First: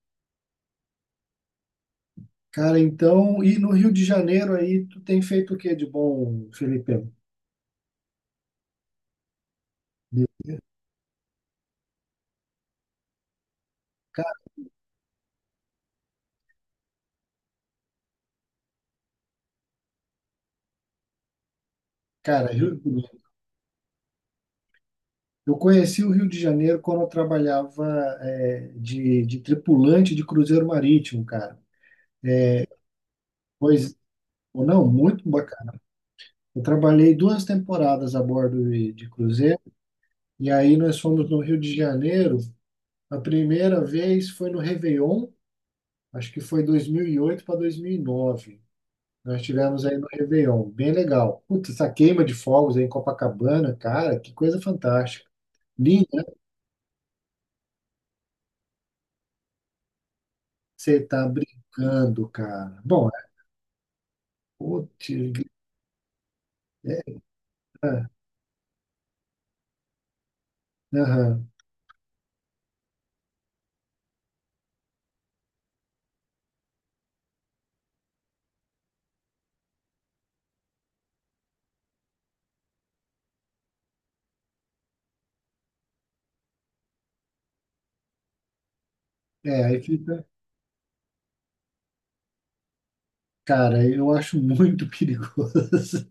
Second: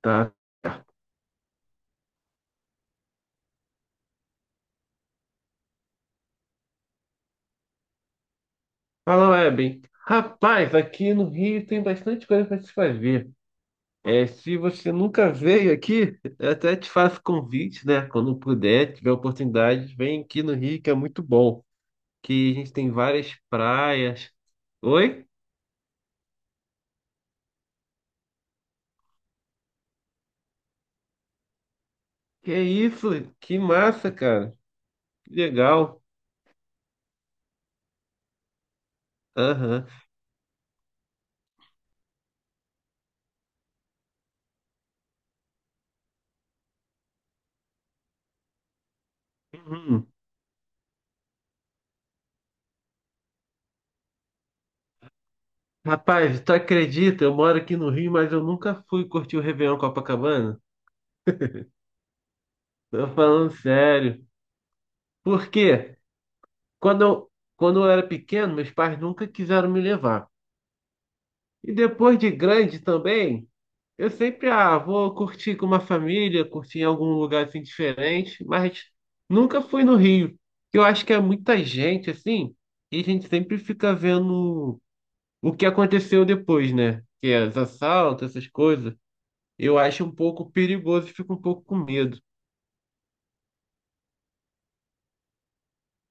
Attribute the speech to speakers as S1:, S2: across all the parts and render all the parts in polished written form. S1: Tá.
S2: Cara, então, e no Rio de Janeiro aí, tu tem feito o que de bom, Felipe?
S1: Fala, Webem. Rapaz, aqui no Rio tem bastante coisa para se fazer. É,
S2: Ca-
S1: se você nunca veio aqui, eu até te faço convite, né? Quando puder, tiver oportunidade, vem aqui no Rio, que é muito bom.
S2: Cara,
S1: Que a gente
S2: Rio-
S1: tem várias praias. Oi?
S2: eu conheci o Rio de Janeiro quando eu trabalhava de tripulante de cruzeiro marítimo, cara.
S1: Que isso? Que
S2: Pois,
S1: massa, cara.
S2: ou não, muito
S1: Que
S2: bacana.
S1: legal.
S2: Eu trabalhei duas temporadas a bordo de cruzeiro,
S1: Aham.
S2: e aí nós fomos no Rio de Janeiro. A primeira vez foi no Réveillon, acho que foi 2008 para 2009. Nós tivemos aí no
S1: Uhum.
S2: Réveillon, bem legal. Putz, essa queima de fogos aí em Copacabana, cara, que coisa fantástica. Linda, né?
S1: Rapaz, tu acredita? Eu moro aqui no Rio, mas eu nunca fui curtir o Réveillon Copacabana.
S2: Você tá brincando, cara. Bom,
S1: Tô falando sério.
S2: putz,
S1: Por quê?
S2: é,
S1: Quando eu, Quando eu era
S2: ah,
S1: pequeno, meus pais nunca quiseram me levar.
S2: aham.
S1: E depois de grande também, eu sempre, ah, vou curtir com uma família, curtir em algum lugar assim diferente, mas nunca fui no Rio. Eu acho que é muita gente assim, e a gente sempre fica vendo o que aconteceu depois, né? Que é os assaltos, essas coisas.
S2: É,
S1: Eu
S2: aí
S1: acho um
S2: fica.
S1: pouco perigoso e fico um pouco com medo.
S2: Cara, eu acho muito perigoso.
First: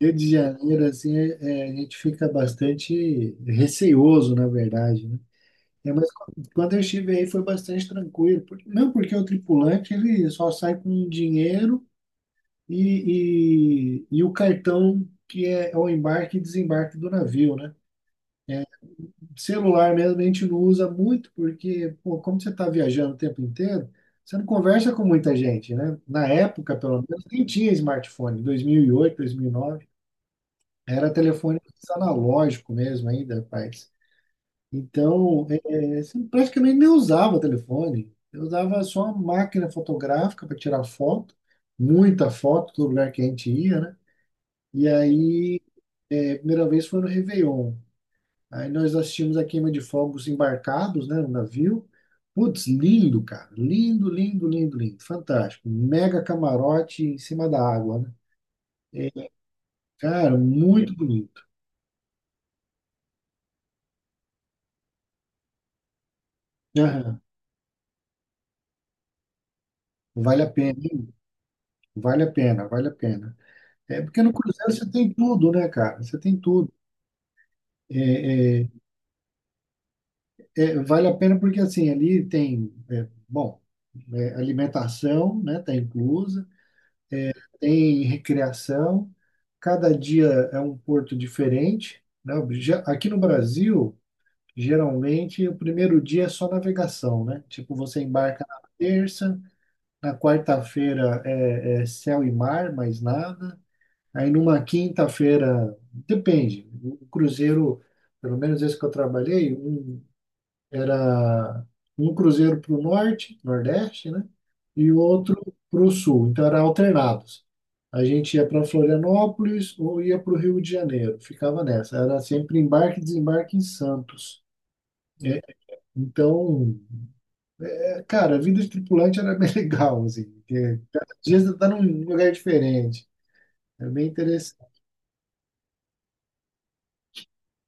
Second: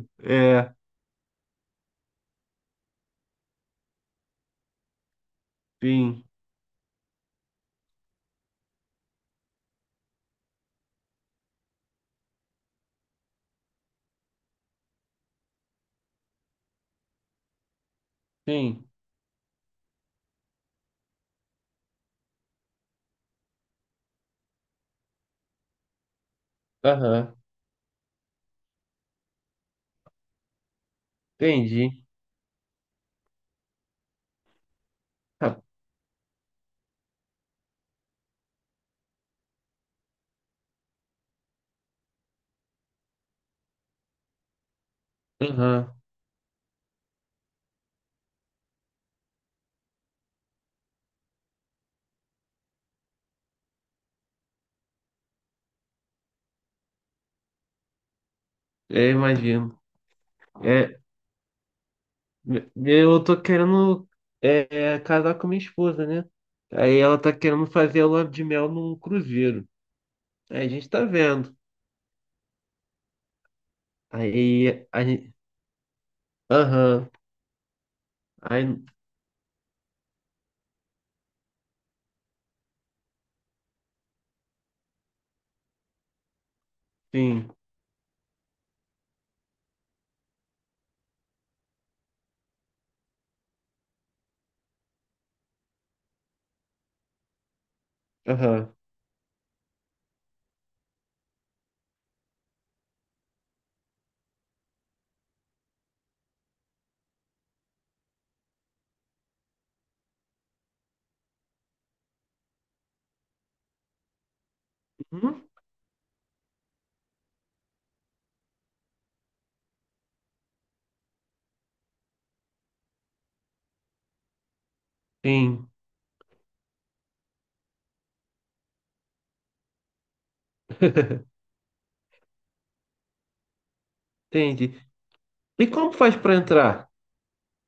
S2: Rio de
S1: É,
S2: Janeiro, assim, a gente fica bastante receoso, na verdade, né? Mas
S1: sim,
S2: quando eu estive aí foi bastante tranquilo. Não porque o tripulante ele só sai com dinheiro e o cartão que é o embarque e desembarque do navio, né? É,
S1: sim.
S2: Celular mesmo a gente não usa muito porque, pô, como você está viajando o tempo inteiro, você não conversa com muita gente, né? Na época, pelo menos,
S1: Aham,
S2: nem tinha smartphone, 2008, 2009, era telefone
S1: entendi.
S2: analógico mesmo ainda, rapaz. Então,
S1: Ah,
S2: você praticamente nem usava telefone, eu usava só uma máquina fotográfica para tirar foto, muita foto do lugar que a gente ia, né? E aí,
S1: aham,
S2: a primeira vez foi no Réveillon. Aí nós assistimos a queima de fogos embarcados, né, no navio. Putz, lindo, cara. Lindo, lindo, lindo, lindo. Fantástico. Mega camarote em cima da água, né?
S1: é,
S2: É,
S1: imagino.
S2: Cara, muito
S1: É,
S2: bonito.
S1: eu tô querendo casar com minha esposa, né? Aí ela
S2: Aham.
S1: tá querendo fazer a lua de mel num cruzeiro.
S2: Vale a
S1: Aí a
S2: pena,
S1: gente tá
S2: hein?
S1: vendo.
S2: Vale a pena, vale a pena. É porque no cruzeiro
S1: Aí
S2: você
S1: a
S2: tem
S1: gente.
S2: tudo, né, cara? Você tem tudo.
S1: Aham.
S2: É, é,
S1: Aí.
S2: Vale a pena porque assim ali tem, bom, alimentação, né, tá inclusa.
S1: Sim.
S2: Tem recreação, cada dia é um porto diferente, né? Aqui no Brasil, geralmente o primeiro dia é só navegação, né? Tipo, você embarca na
S1: Aham.
S2: terça, na quarta-feira é céu e mar, mais nada. Aí numa quinta-feira, depende, o cruzeiro, pelo menos esse que eu trabalhei, era um cruzeiro para o norte, nordeste, né? E o
S1: Uhum.
S2: outro para o sul. Então era alternados. A gente ia para Florianópolis ou ia para o Rio de Janeiro. Ficava nessa. Era sempre embarque e desembarque em Santos. É,
S1: Sim.
S2: então, cara, a vida de tripulante era bem legal, assim, porque às vezes você tá num lugar diferente. É bem
S1: Entendi.
S2: interessante.
S1: E como faz pra entrar?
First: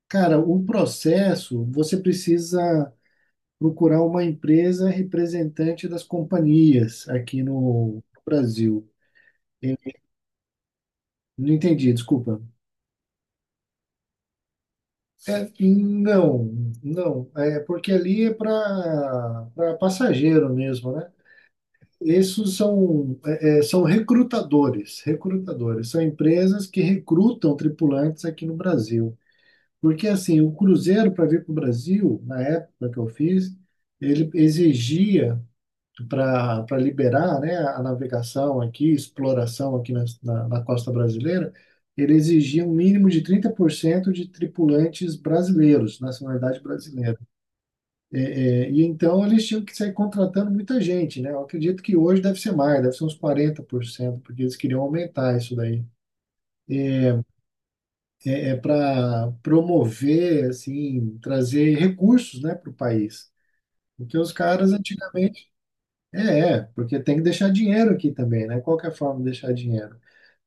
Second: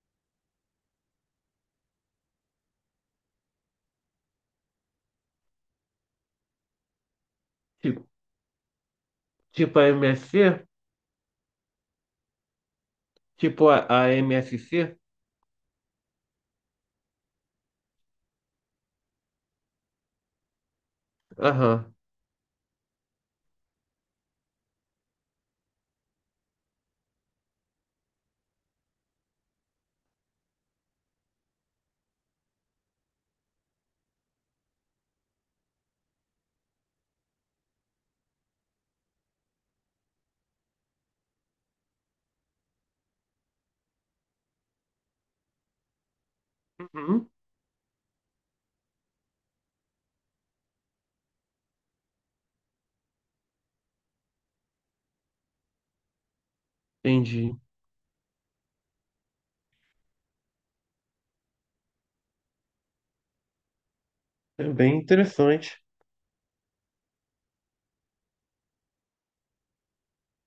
S2: Cara, o processo, você precisa procurar uma empresa representante das companhias aqui no
S1: Tipo,
S2: Brasil. Eu
S1: tipo a MSC?
S2: Não entendi, desculpa.
S1: Tipo a MSC?
S2: Não, não. É porque ali é para passageiro mesmo, né?
S1: Aham.
S2: Esses são, são recrutadores, recrutadores. São empresas que recrutam tripulantes aqui no Brasil. Porque, assim, o cruzeiro para vir para o Brasil, na época que eu fiz, ele exigia para liberar, né, a navegação aqui, exploração aqui na costa brasileira, ele exigia um mínimo de 30% de tripulantes brasileiros, nacionalidade brasileira.
S1: Uhum.
S2: É, e então eles tinham que sair contratando muita gente, né? Eu acredito que hoje deve ser mais, deve ser uns 40%, porque eles queriam aumentar isso daí.
S1: Entendi.
S2: Para promover, assim, trazer recursos, né, para o país. Porque os
S1: É
S2: caras
S1: bem
S2: antigamente,
S1: interessante.
S2: Porque tem que deixar dinheiro aqui também, né? Qual que é a forma de deixar dinheiro?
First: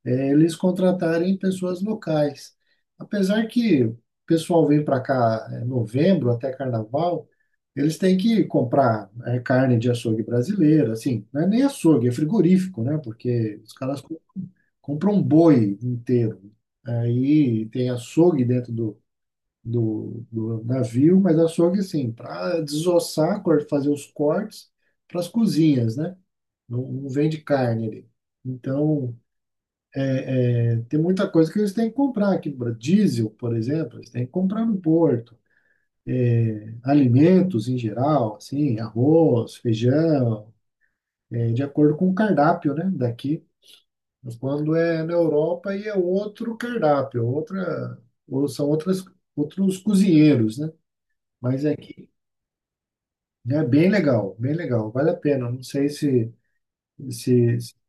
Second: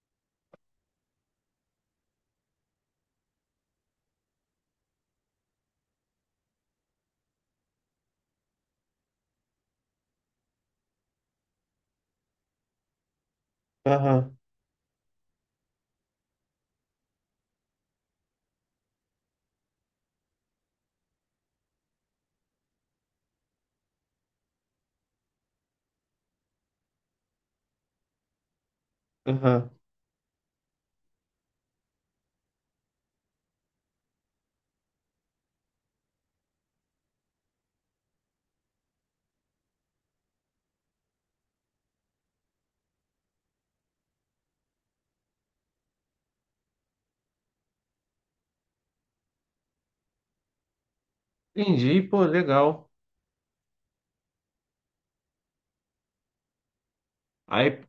S2: É eles contratarem pessoas locais. Apesar que o pessoal vem para cá em novembro até carnaval, eles têm que comprar carne de açougue brasileira, assim, não é nem açougue, é frigorífico, né? Porque os caras
S1: Aham.
S2: compram um boi inteiro. Aí tem açougue dentro do navio, mas açougue, assim, para desossar, fazer os cortes para as cozinhas, né? Não, não vende carne ali. Então,
S1: Aham.
S2: tem muita coisa que eles têm que comprar aqui no Brasil. Diesel, por exemplo, eles têm que comprar no Porto. Alimentos em geral, assim, arroz, feijão, de acordo com o cardápio, né, daqui. Quando é na Europa, aí é outro cardápio, outra, ou são outras, outros cozinheiros, né? Mas é
S1: Entendi,
S2: aqui,
S1: pô, legal.
S2: é bem legal, vale a pena. Não sei se-
S1: Aí,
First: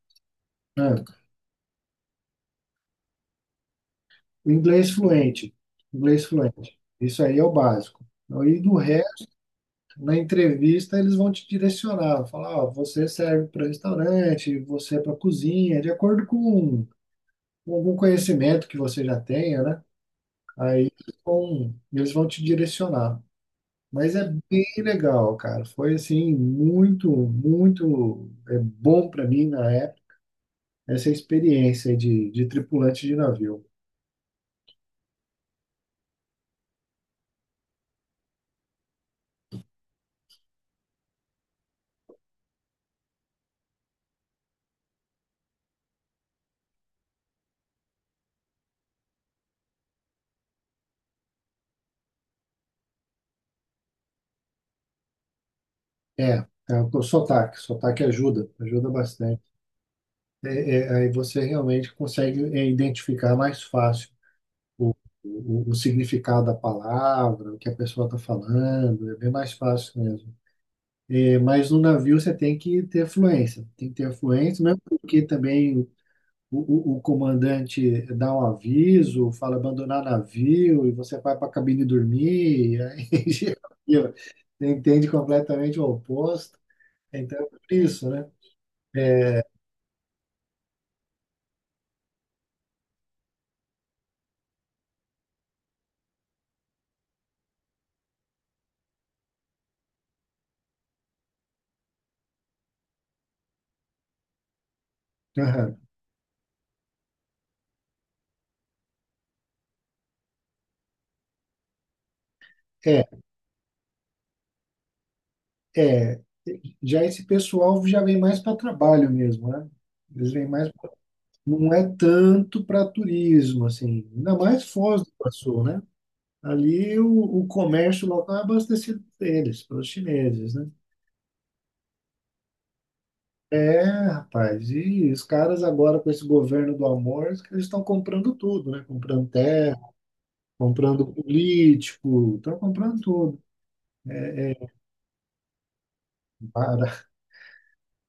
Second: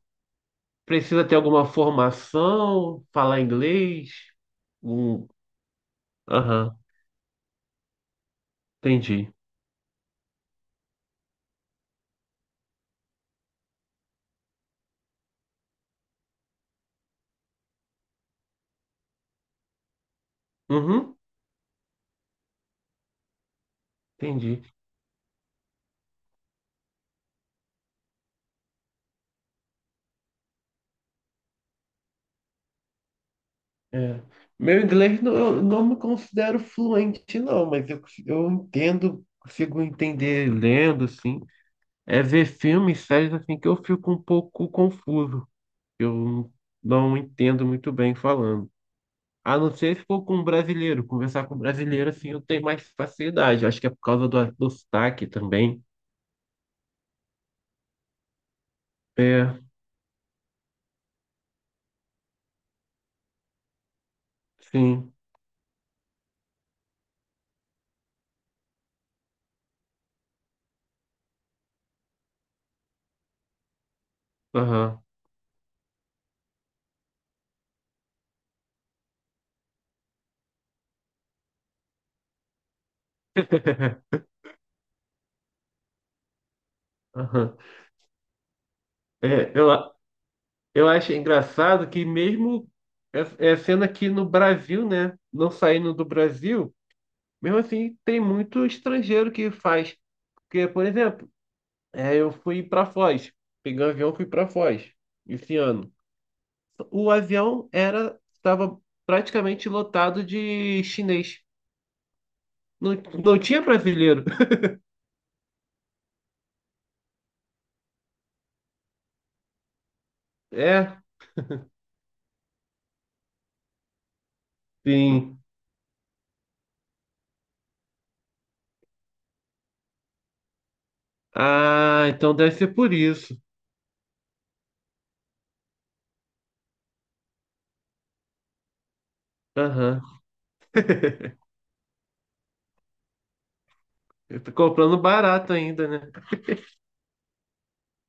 S2: ah.
S1: precisa ter alguma formação, falar inglês?
S2: O inglês
S1: Um...
S2: fluente, inglês fluente.
S1: Aham,
S2: Isso aí é o básico. E do resto,
S1: entendi.
S2: na entrevista, eles vão te direcionar, falar, ó, você serve para restaurante, você é para cozinha, de acordo com algum conhecimento que você já tenha, né? Aí
S1: Uhum,
S2: eles vão te direcionar. Mas é
S1: entendi.
S2: bem legal, cara. Foi assim, muito, muito é bom para mim na época essa experiência de tripulante de navio.
S1: É. Meu inglês não, eu não me considero fluente, não, mas eu, cons- eu entendo, consigo entender lendo, assim. É ver filmes, séries, assim, que eu fico um pouco confuso. Eu não entendo muito bem falando. A não ser se for com um brasileiro, conversar com um brasileiro, assim, eu tenho mais facilidade. Acho que é por causa do sotaque também.
S2: É, É o sotaque, sotaque ajuda, ajuda bastante.
S1: É,
S2: Aí você realmente consegue identificar mais fácil o,
S1: sim.
S2: o significado da palavra, o que a pessoa está falando, é bem mais fácil mesmo. Mas no navio você tem que ter fluência, tem que ter fluência, mesmo
S1: Aham,
S2: porque também o comandante dá um aviso, fala abandonar navio, e você vai para a cabine dormir, e aí já viu, você entende completamente o oposto. Então, é
S1: aham.
S2: por isso, né?
S1: É, eu, a- eu acho engraçado que mesmo sendo aqui no Brasil, né? Não saindo do Brasil, mesmo assim tem muito estrangeiro que faz. Porque, por exemplo, é, eu fui para Foz, peguei um avião, fui para Foz esse
S2: Aham.
S1: ano. O avião era Estava praticamente lotado de chinês. Não,
S2: É,
S1: não tinha brasileiro.
S2: É, Já esse pessoal já vem mais para trabalho mesmo, né? Eles vêm mais,
S1: É,
S2: não é tanto para turismo, assim, ainda mais Foz do
S1: sim.
S2: Iguaçu, né? Ali o comércio local é abastecido por eles, pelos chineses, né?
S1: Ah, então deve ser por isso.
S2: É, Rapaz, e os caras agora com esse governo do amor, eles estão comprando tudo, né? Comprando terra,
S1: Aham.
S2: comprando político, estão comprando tudo.
S1: Eu tô comprando barato ainda, né?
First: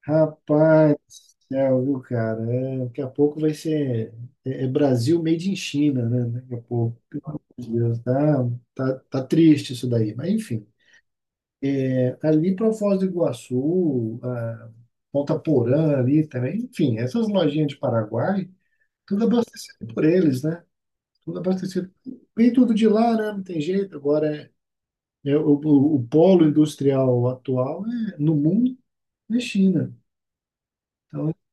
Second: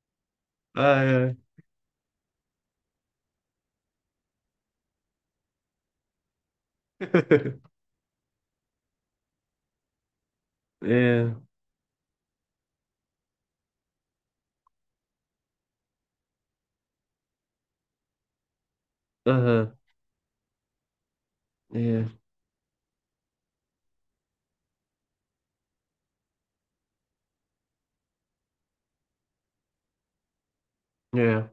S2: Rapaz
S1: Ah, é.
S2: do céu, viu, cara? Daqui a pouco vai ser, Brasil made in China, né? Daqui a pouco. Pelo amor de Deus, tá triste isso daí. Mas, enfim,
S1: É,
S2: ali para Foz do Iguaçu, a Ponta Porã ali também, enfim, essas lojinhas de Paraguai, tudo
S1: aham,
S2: abastecido por eles, né? Tudo abastecido.
S1: é,
S2: Vem tudo de lá, né? Não tem jeito. Agora, o polo industrial atual no mundo é China. Então,
S1: é,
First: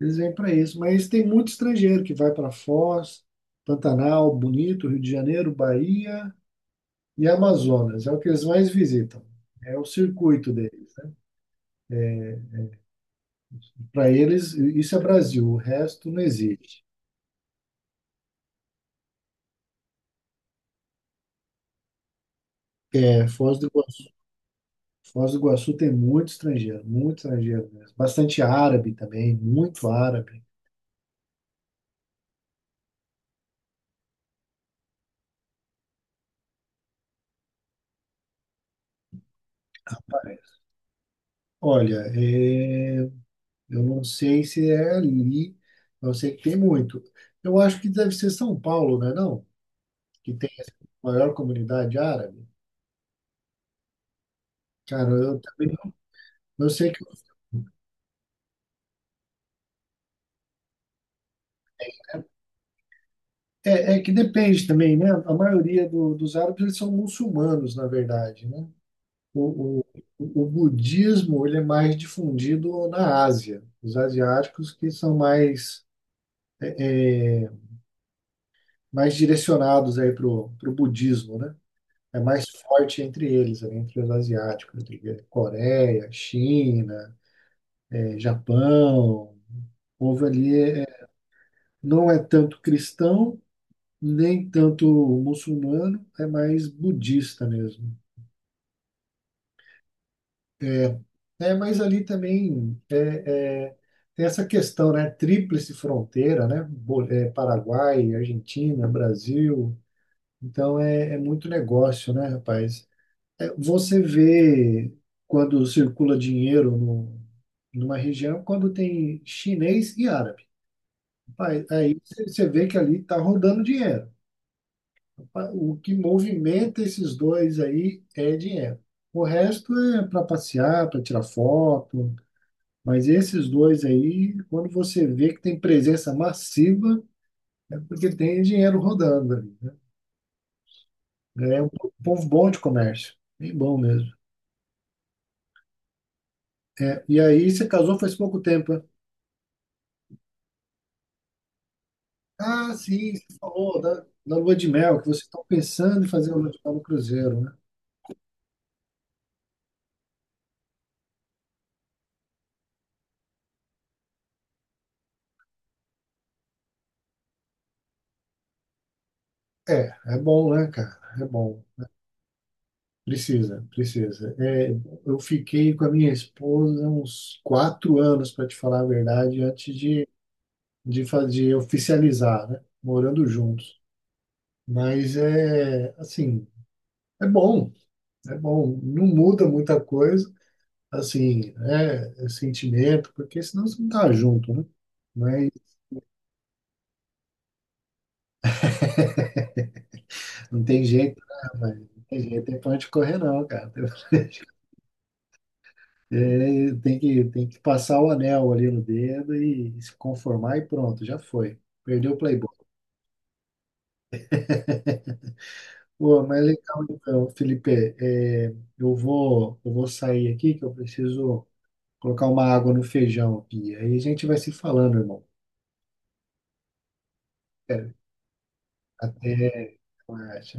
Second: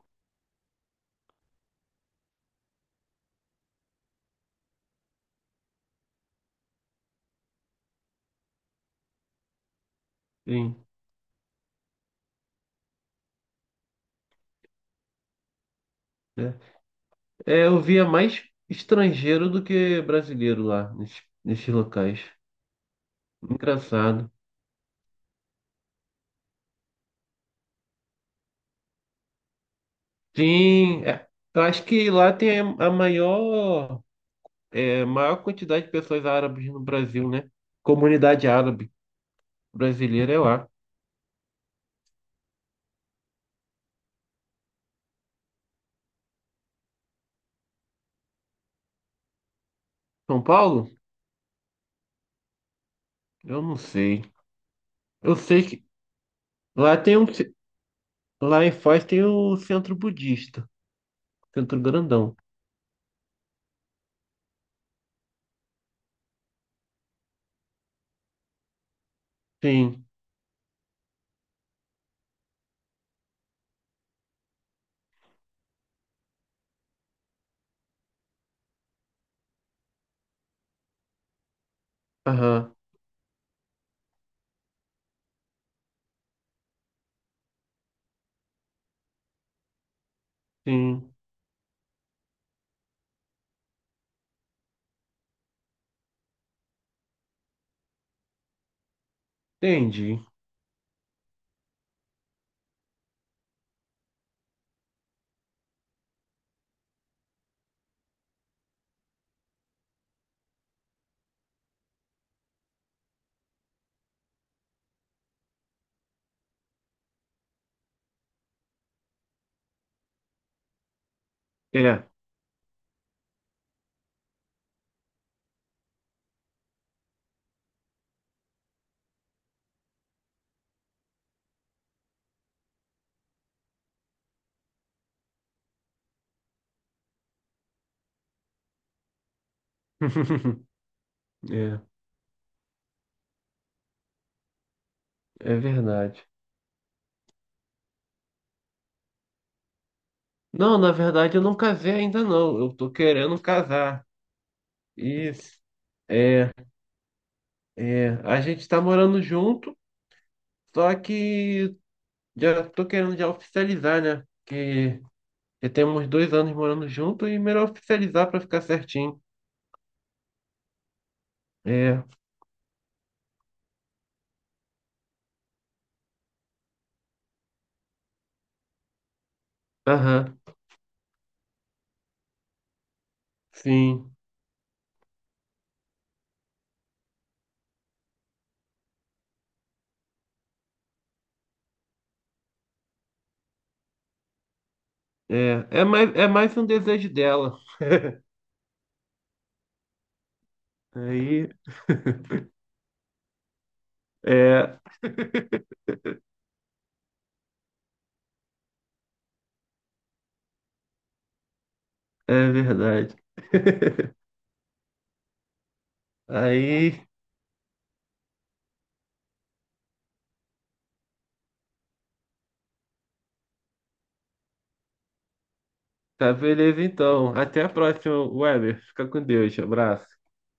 S2: eles vêm para isso, mas tem muito estrangeiro que vai para Foz, Pantanal, Bonito, Rio de Janeiro, Bahia e Amazonas. É o que eles mais visitam. É o circuito
S1: sim,
S2: deles. Para eles, isso é Brasil, o resto não
S1: é.
S2: existe.
S1: É, eu via mais estrangeiro do que brasileiro lá, nesses locais.
S2: Foz do Iguaçu.
S1: Engraçado.
S2: Foz do Iguaçu tem muito estrangeiro mesmo. Bastante árabe também, muito árabe.
S1: Sim, é, eu acho que lá tem a maior, é, maior quantidade de pessoas árabes no Brasil, né? Comunidade árabe brasileira é
S2: Parece.
S1: lá.
S2: Olha, eu não sei se é ali, eu sei que tem muito. Eu acho que deve ser São Paulo, né? Não? Que
S1: São
S2: tem
S1: Paulo?
S2: a maior comunidade árabe,
S1: Eu não sei.
S2: cara,
S1: Eu
S2: eu
S1: sei
S2: também
S1: que
S2: eu sei
S1: lá
S2: que
S1: tem um, lá em Foz tem o centro budista, centro grandão.
S2: é que depende também, né? A maioria dos árabes eles são muçulmanos, na verdade, né? O,
S1: Sim,
S2: o, o budismo ele é mais difundido na Ásia, os asiáticos que são mais é, mais direcionados aí pro budismo, né? É mais
S1: aham.
S2: forte entre eles, né? Entre os asiáticos, entre Coreia, China, Japão. O povo ali
S1: Sim,
S2: não é tanto cristão, nem tanto muçulmano, é mais budista mesmo.
S1: entendi.
S2: Mas ali também tem essa questão, né? Tríplice fronteira, né? Paraguai, Argentina, Brasil. Então é muito negócio, né, rapaz? Você vê quando circula dinheiro no, numa região, quando tem chinês e árabe. Rapaz, aí
S1: É.
S2: você vê que ali está rodando dinheiro. O que movimenta esses dois aí é dinheiro. O resto é para passear, para tirar foto, mas esses dois aí, quando você vê que tem presença massiva, é porque tem dinheiro rodando ali, né? É um
S1: É,
S2: povo bom de comércio, bem bom mesmo.
S1: é verdade.
S2: E aí você casou faz pouco tempo, né?
S1: Não, na verdade eu não casei ainda não. Eu
S2: Ah,
S1: tô
S2: sim, você
S1: querendo
S2: falou da,
S1: casar.
S2: da lua de mel, que vocês estão
S1: Isso.
S2: pensando em fazer a lua
S1: É,
S2: de mel no cruzeiro, né?
S1: A gente tá morando junto, só que já tô querendo já oficializar, né? Que já temos dois anos morando junto e melhor oficializar pra ficar certinho.
S2: É bom, né, cara? É bom.
S1: É,
S2: Precisa, precisa. Eu fiquei com a minha esposa uns 4 anos, para te falar a verdade, antes de,
S1: aham,
S2: de fazer, oficializar, né? Morando juntos.
S1: sim.
S2: Mas é, assim, é bom, é bom. Não muda muita coisa, assim, é sentimento, porque senão você não tá junto, né? Mas
S1: É mais um desejo dela.
S2: não tem jeito,
S1: Aí,
S2: né, velho? Não tem jeito, tem pra onde correr, não, cara.
S1: é.
S2: Tem que passar o anel ali no dedo e se conformar e pronto, já foi. Perdeu o Playboy.
S1: É verdade.
S2: Pô, mas legal
S1: Aí,
S2: então, Felipe. Eu vou sair aqui que eu preciso colocar uma água no feijão aqui. Aí a gente vai se falando, irmão.
S1: tá beleza então. Até a
S2: É,
S1: próxima, Weber. Fica com Deus.
S2: Até
S1: Abraço.
S2: mais.